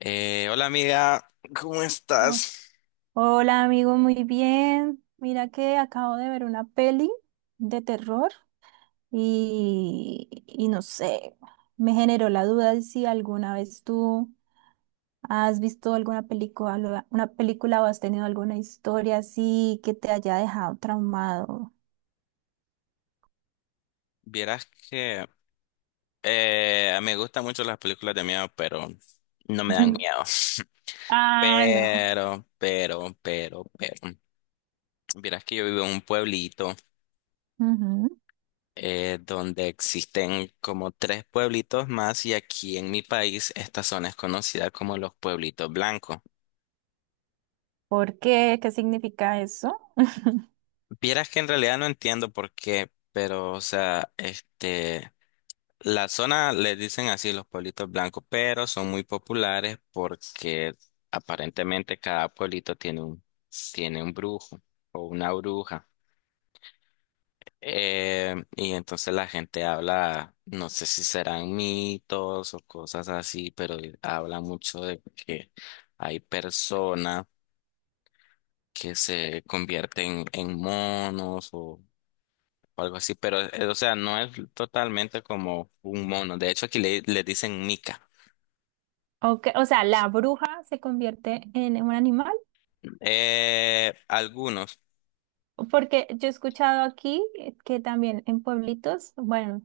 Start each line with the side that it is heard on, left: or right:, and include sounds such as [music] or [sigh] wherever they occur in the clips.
left: Hola amiga, ¿cómo
right: Oh.
left: estás?
right: Hola amigo, muy bien. Mira que acabo de ver una peli de terror y no sé, me generó la duda de si alguna vez tú has visto alguna película, una película o has tenido alguna historia así que te haya dejado traumado.
left: Vieras que me gustan mucho las películas de miedo, pero no me dan miedo.
right: [laughs]
left: [laughs]
right: Ah, no.
left: Pero. Vieras que yo vivo en un pueblito
right: Ujú.
left: donde existen como tres pueblitos más, y aquí en mi país esta zona es conocida como los pueblitos blancos.
right: ¿Por qué? ¿Qué significa eso? [laughs]
left: Vieras que en realidad no entiendo por qué, pero o sea, la zona le dicen así, los pueblitos blancos, pero son muy populares porque aparentemente cada pueblito tiene tiene un brujo o una bruja. Y entonces la gente habla, no sé si serán mitos o cosas así, pero habla mucho de que hay personas que se convierten en monos o algo así, pero o sea, no es totalmente como un mono. De hecho, aquí le dicen mica.
right: Okay, o sea, la bruja se convierte en un animal.
left: Algunos.
right: Porque yo he escuchado aquí que también en pueblitos, bueno,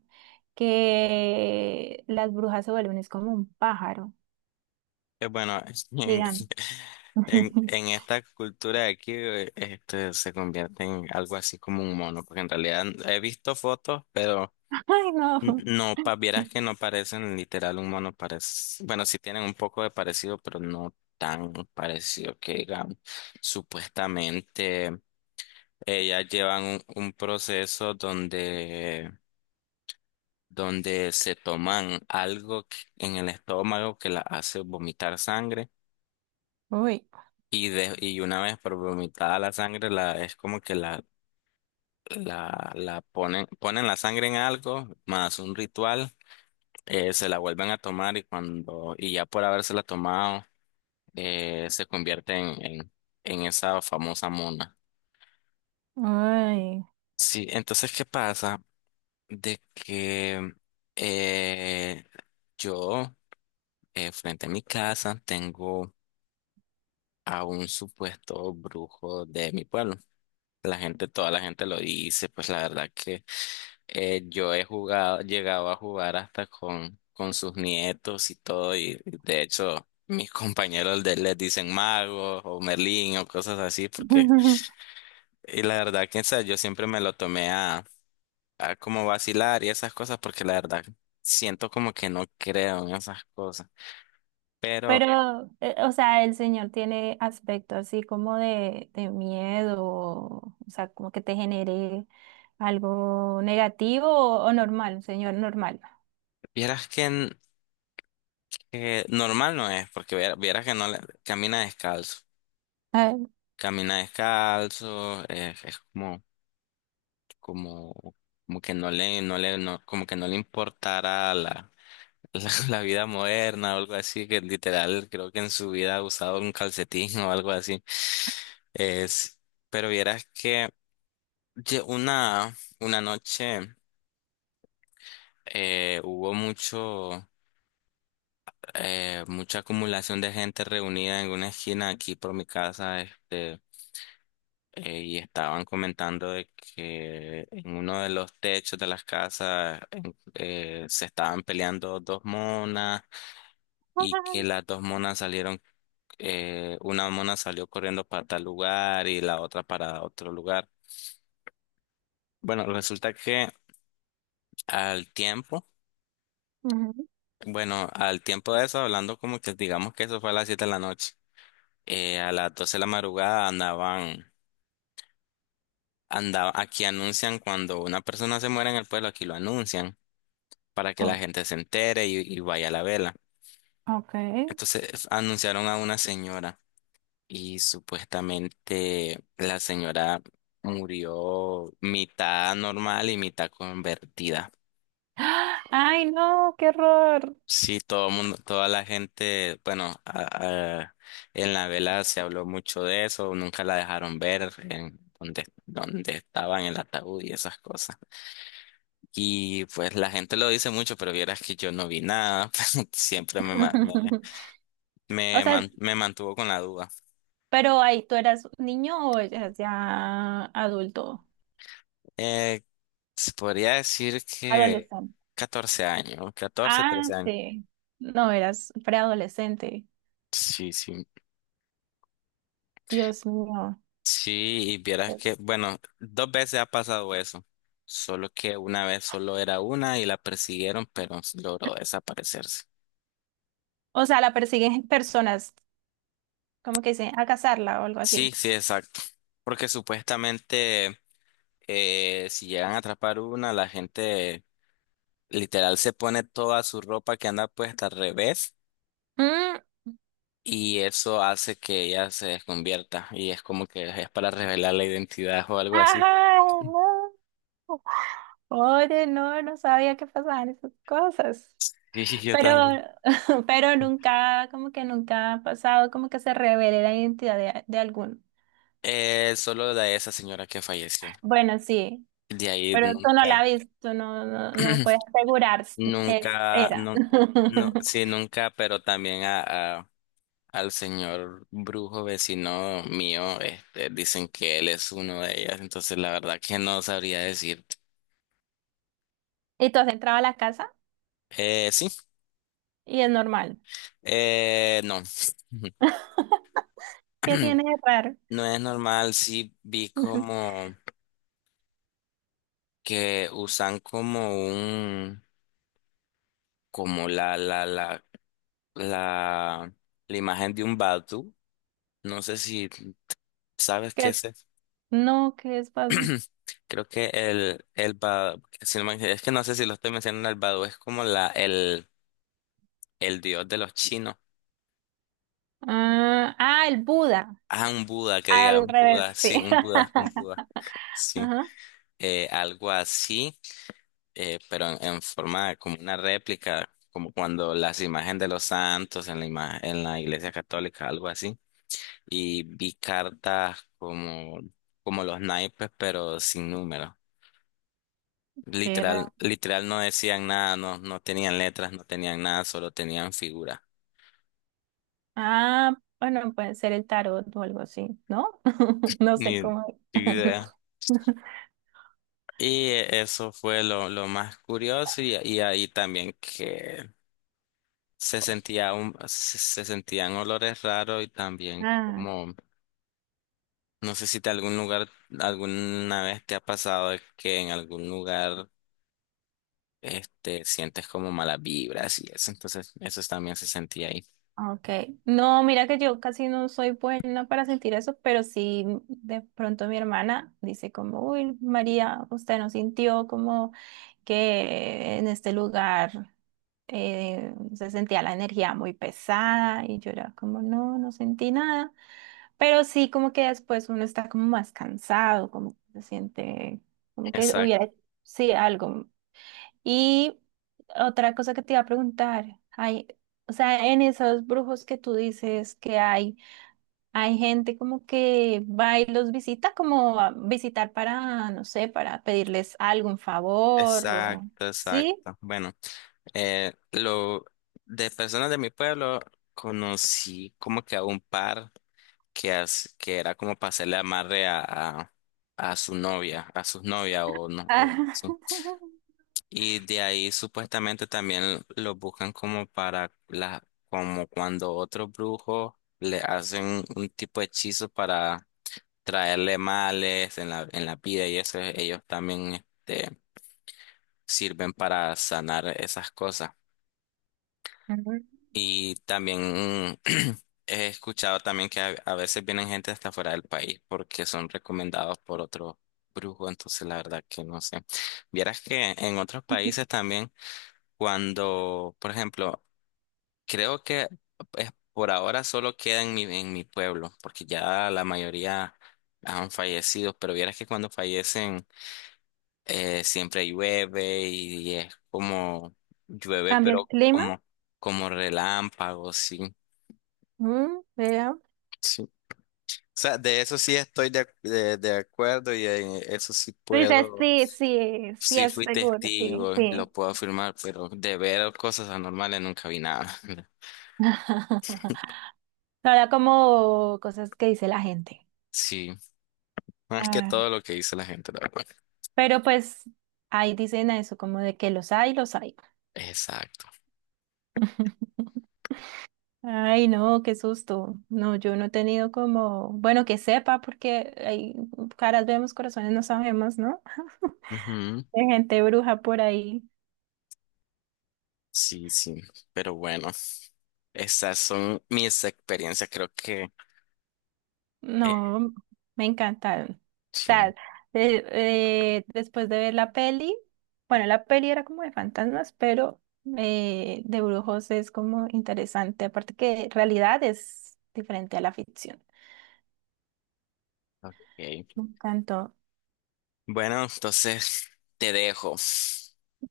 right: que las brujas se vuelven, es como un pájaro,
left: Bueno, [laughs] en,
right: digan. [laughs]
left: en esta cultura de aquí se convierte en algo así como un mono, porque en realidad he visto fotos, pero
right: Ay, no.
left: no, pa, vieras que no parecen literal un mono, parece, bueno, sí tienen un poco de parecido, pero no tan parecido que digamos. Supuestamente ellas llevan un proceso donde donde se toman algo en el estómago que la hace vomitar sangre
right: Uy,
left: y, de, y una vez por vomitada la sangre es como que la ponen, ponen la sangre en algo más, un ritual, se la vuelven a tomar, y cuando y ya por habérsela tomado se convierte en esa famosa mona.
right: ay.
left: Sí, entonces, ¿qué pasa? De que eh, yo, frente a mi casa tengo a un supuesto brujo de mi pueblo. La gente, toda la gente lo dice, pues la verdad que yo he jugado, llegado a jugar hasta con sus nietos y todo, y de hecho mis [laughs] compañeros de, les dicen magos o Merlín o cosas así, porque,
right: [laughs]
left: y la verdad que o sea, yo siempre me lo tomé a como vacilar y esas cosas, porque la verdad siento como que no creo en esas cosas. Pero
right: Pero, o sea, el señor tiene aspecto así como de miedo, o sea, como que te genere algo negativo o normal, un señor normal.
left: vieras que normal no es, porque vieras que no le- camina descalzo.
right: Ay.
left: Camina descalzo, es como, como, como que no no, como que no le importara [laughs] la vida moderna o algo así, que literal creo que en su vida ha usado un calcetín o algo así. Es, pero vieras que una noche hubo mucho, mucha acumulación de gente reunida en una esquina aquí por mi casa, y estaban comentando de que en uno de los techos de las casas se estaban peleando dos monas, y que
right: Ay.
left: las dos monas salieron, una mona salió corriendo para tal lugar y la otra para otro lugar. Bueno, resulta que al tiempo,
right: Ujú.
left: bueno, al tiempo de eso, hablando como que digamos que eso fue a las 7 de la noche, a las 12 de la madrugada andaban, aquí anuncian cuando una persona se muere en el pueblo, aquí lo anuncian, para que la
right: Oh,
left: gente se entere y vaya a la vela.
right: ok.
left: Entonces anunciaron a una señora, y supuestamente la señora murió mitad normal y mitad convertida.
right: ¡Ah! Ay, no, qué horror.
left: Sí, todo mundo, toda la gente, bueno, en la vela se habló mucho de eso, nunca la dejaron ver en donde, donde estaba en el ataúd y esas cosas. Y pues la gente lo dice mucho, pero vieras que yo no vi nada, [laughs] siempre
right: [laughs] O sea,
left: Me mantuvo con la duda.
right: pero ahí tú eras niño o eras ya adulto.
left: Eh, Se podría decir que
right: Adolescente.
left: 14 años, 14
right: Ah,
left: 13 años.
right: sí. No, eras preadolescente.
left: Sí, sí.
right: Dios mío.
left: Sí, y vieras que,
right: Pues.
left: bueno, dos veces ha pasado eso. Solo que una vez solo era una y la persiguieron, pero logró desaparecerse.
right: O sea, la persiguen personas, como que dicen, a cazarla o algo
left: Sí,
right: así.
left: sí, exacto. Porque supuestamente si llegan a atrapar una, la gente literal se pone toda su ropa que anda puesta al revés,
right: Mm,
left: y eso hace que ella se desconvierta y es como que es para revelar la identidad o algo así.
right: ajá, no. Oye, no, no sabía que pasaban esas cosas.
left: Sí, [laughs] sí, yo
right: Pero,
left: también.
right: [laughs] pero nunca, como que nunca ha pasado, como que se revele la identidad de alguno.
left: Solo de esa señora que falleció.
right: Bueno, sí,
left: De ahí
right: pero tú no la
left: nunca,
right: viste, tú no, no, no puedes
left: [clears throat]
right: asegurar, s- es,
left: nunca,
right: era.
left: no,
right: [laughs]
left: no, sí, nunca, pero también al señor brujo vecino mío, este, dicen que él es uno de ellas, entonces la verdad que no sabría decir.
right: Y tú has entrado a la casa
left: Sí,
right: y es normal.
left: no.
right: ¿Qué
left: [clears throat]
right: tiene de raro?
left: No es normal, sí vi
right: [laughs]
left: como que usan como como la, la imagen de un Batu. No sé si sabes
right: Que
left: qué es eso.
right: no, que es pas-
left: Creo que el Badu, si no es que no sé si lo estoy mencionando, el Badu es como el dios de los chinos.
right: Ah, ah, el Buda,
left: Ah, un Buda, que diga,
right: al
left: un Buda,
right: revés, sí.
left: sí, un Buda, un Buda.
right: [laughs]
left: Sí,
right: Ajá,
left: algo así, pero en forma de como una réplica, como cuando las imágenes de los santos en en la iglesia católica, algo así. Y vi cartas como, como los naipes, pero sin número.
right: qué raro.
left: Literal, literal no decían nada, no, no tenían letras, no tenían nada, solo tenían figuras.
right: Ah, bueno, puede ser el tarot o algo así, ¿no? [laughs] No sé
left: Ni
right: cómo.
left: idea.
right: [laughs]
left: Y eso fue lo más curioso, y ahí también que se sentía un, se sentían olores raros y también
right: Ah.
left: como, no sé si te algún lugar, alguna vez te ha pasado de que en algún lugar este, sientes como malas vibras y eso, entonces eso también se sentía ahí.
right: Okay. No, mira que yo casi no soy buena para sentir eso, pero sí de pronto mi hermana dice como, uy, María, usted no sintió como que en este lugar se sentía la energía muy pesada y yo era como, no, no sentí nada, pero sí como que después uno está como más cansado, como que se siente, como que
left: Exacto,
right: hubiera, sí, algo, y otra cosa que te iba a preguntar, hay, o sea, en esos brujos que tú dices que hay gente como que va y los visita, como a visitar para, no sé, para pedirles algún favor o
left: exacto,
right: sí.
left: exacto. Bueno, lo de personas de mi pueblo conocí como que a un par que, que era como para hacerle amarre a, a su novia, a sus novias o no,
right: Ah, [laughs]
left: y de ahí supuestamente también lo buscan como para la, como cuando otros brujos le hacen un tipo de hechizo para traerle males en en la pida y eso, ellos también este, sirven para sanar esas cosas.
right: ujú.
left: Y también [clears throat] he escuchado también que a veces vienen gente hasta fuera del país porque son recomendados por otro brujo, entonces la verdad que no sé. Vieras que en otros países también, cuando, por ejemplo, creo que pues, por ahora solo queda en mi pueblo, porque ya la mayoría han fallecido, pero vieras que cuando fallecen siempre llueve y es como llueve,
right: Cambia el
left: pero
right: clima.
left: como, como relámpagos, sí,
right: Mm, vea.
left: sí. O sea, de eso sí estoy de acuerdo, y eso sí
right: Dices,
left: puedo,
right: sí, sí, sí
left: sí
right: es
left: fui
right: seguro, sí,
left: testigo,
right: sí.
left: lo puedo afirmar, pero de ver cosas anormales nunca vi nada. [laughs]
right: [laughs] No era como cosas que dice la gente.
left: Sí, más que
right: Ah.
left: todo lo que dice la gente, la verdad.
right: Pero pues ahí dicen a eso, como de que los hay, los hay.
left: Exacto.
right: Ay, no, qué susto. No, yo no he tenido como, bueno, que sepa, porque hay caras vemos, corazones no sabemos, ¿no?
left: Ujú.
right: De gente bruja por ahí.
left: Sí, sí, pero bueno, esas son mis experiencias, creo que eh,
right: No, me encantaron. O
left: sí.
right: sea, de- después de ver la peli, bueno, la peli era como de fantasmas, pero de brujos es como interesante, aparte que realidad es diferente a la ficción. Me
left: Ok.
right: encantó.
left: Bueno, entonces te dejo.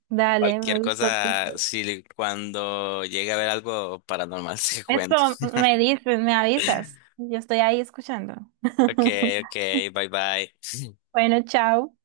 right: Dale,
left: Cualquier
right: me gustó tu
left: cosa,
right: historia.
left: si cuando llegue a ver algo paranormal, [laughs] se cuento.
right: Esto me dices, me avisas. Yo estoy ahí escuchando.
left: Ok, ok,
right: [laughs]
left: bye bye.
right: Bueno, chao.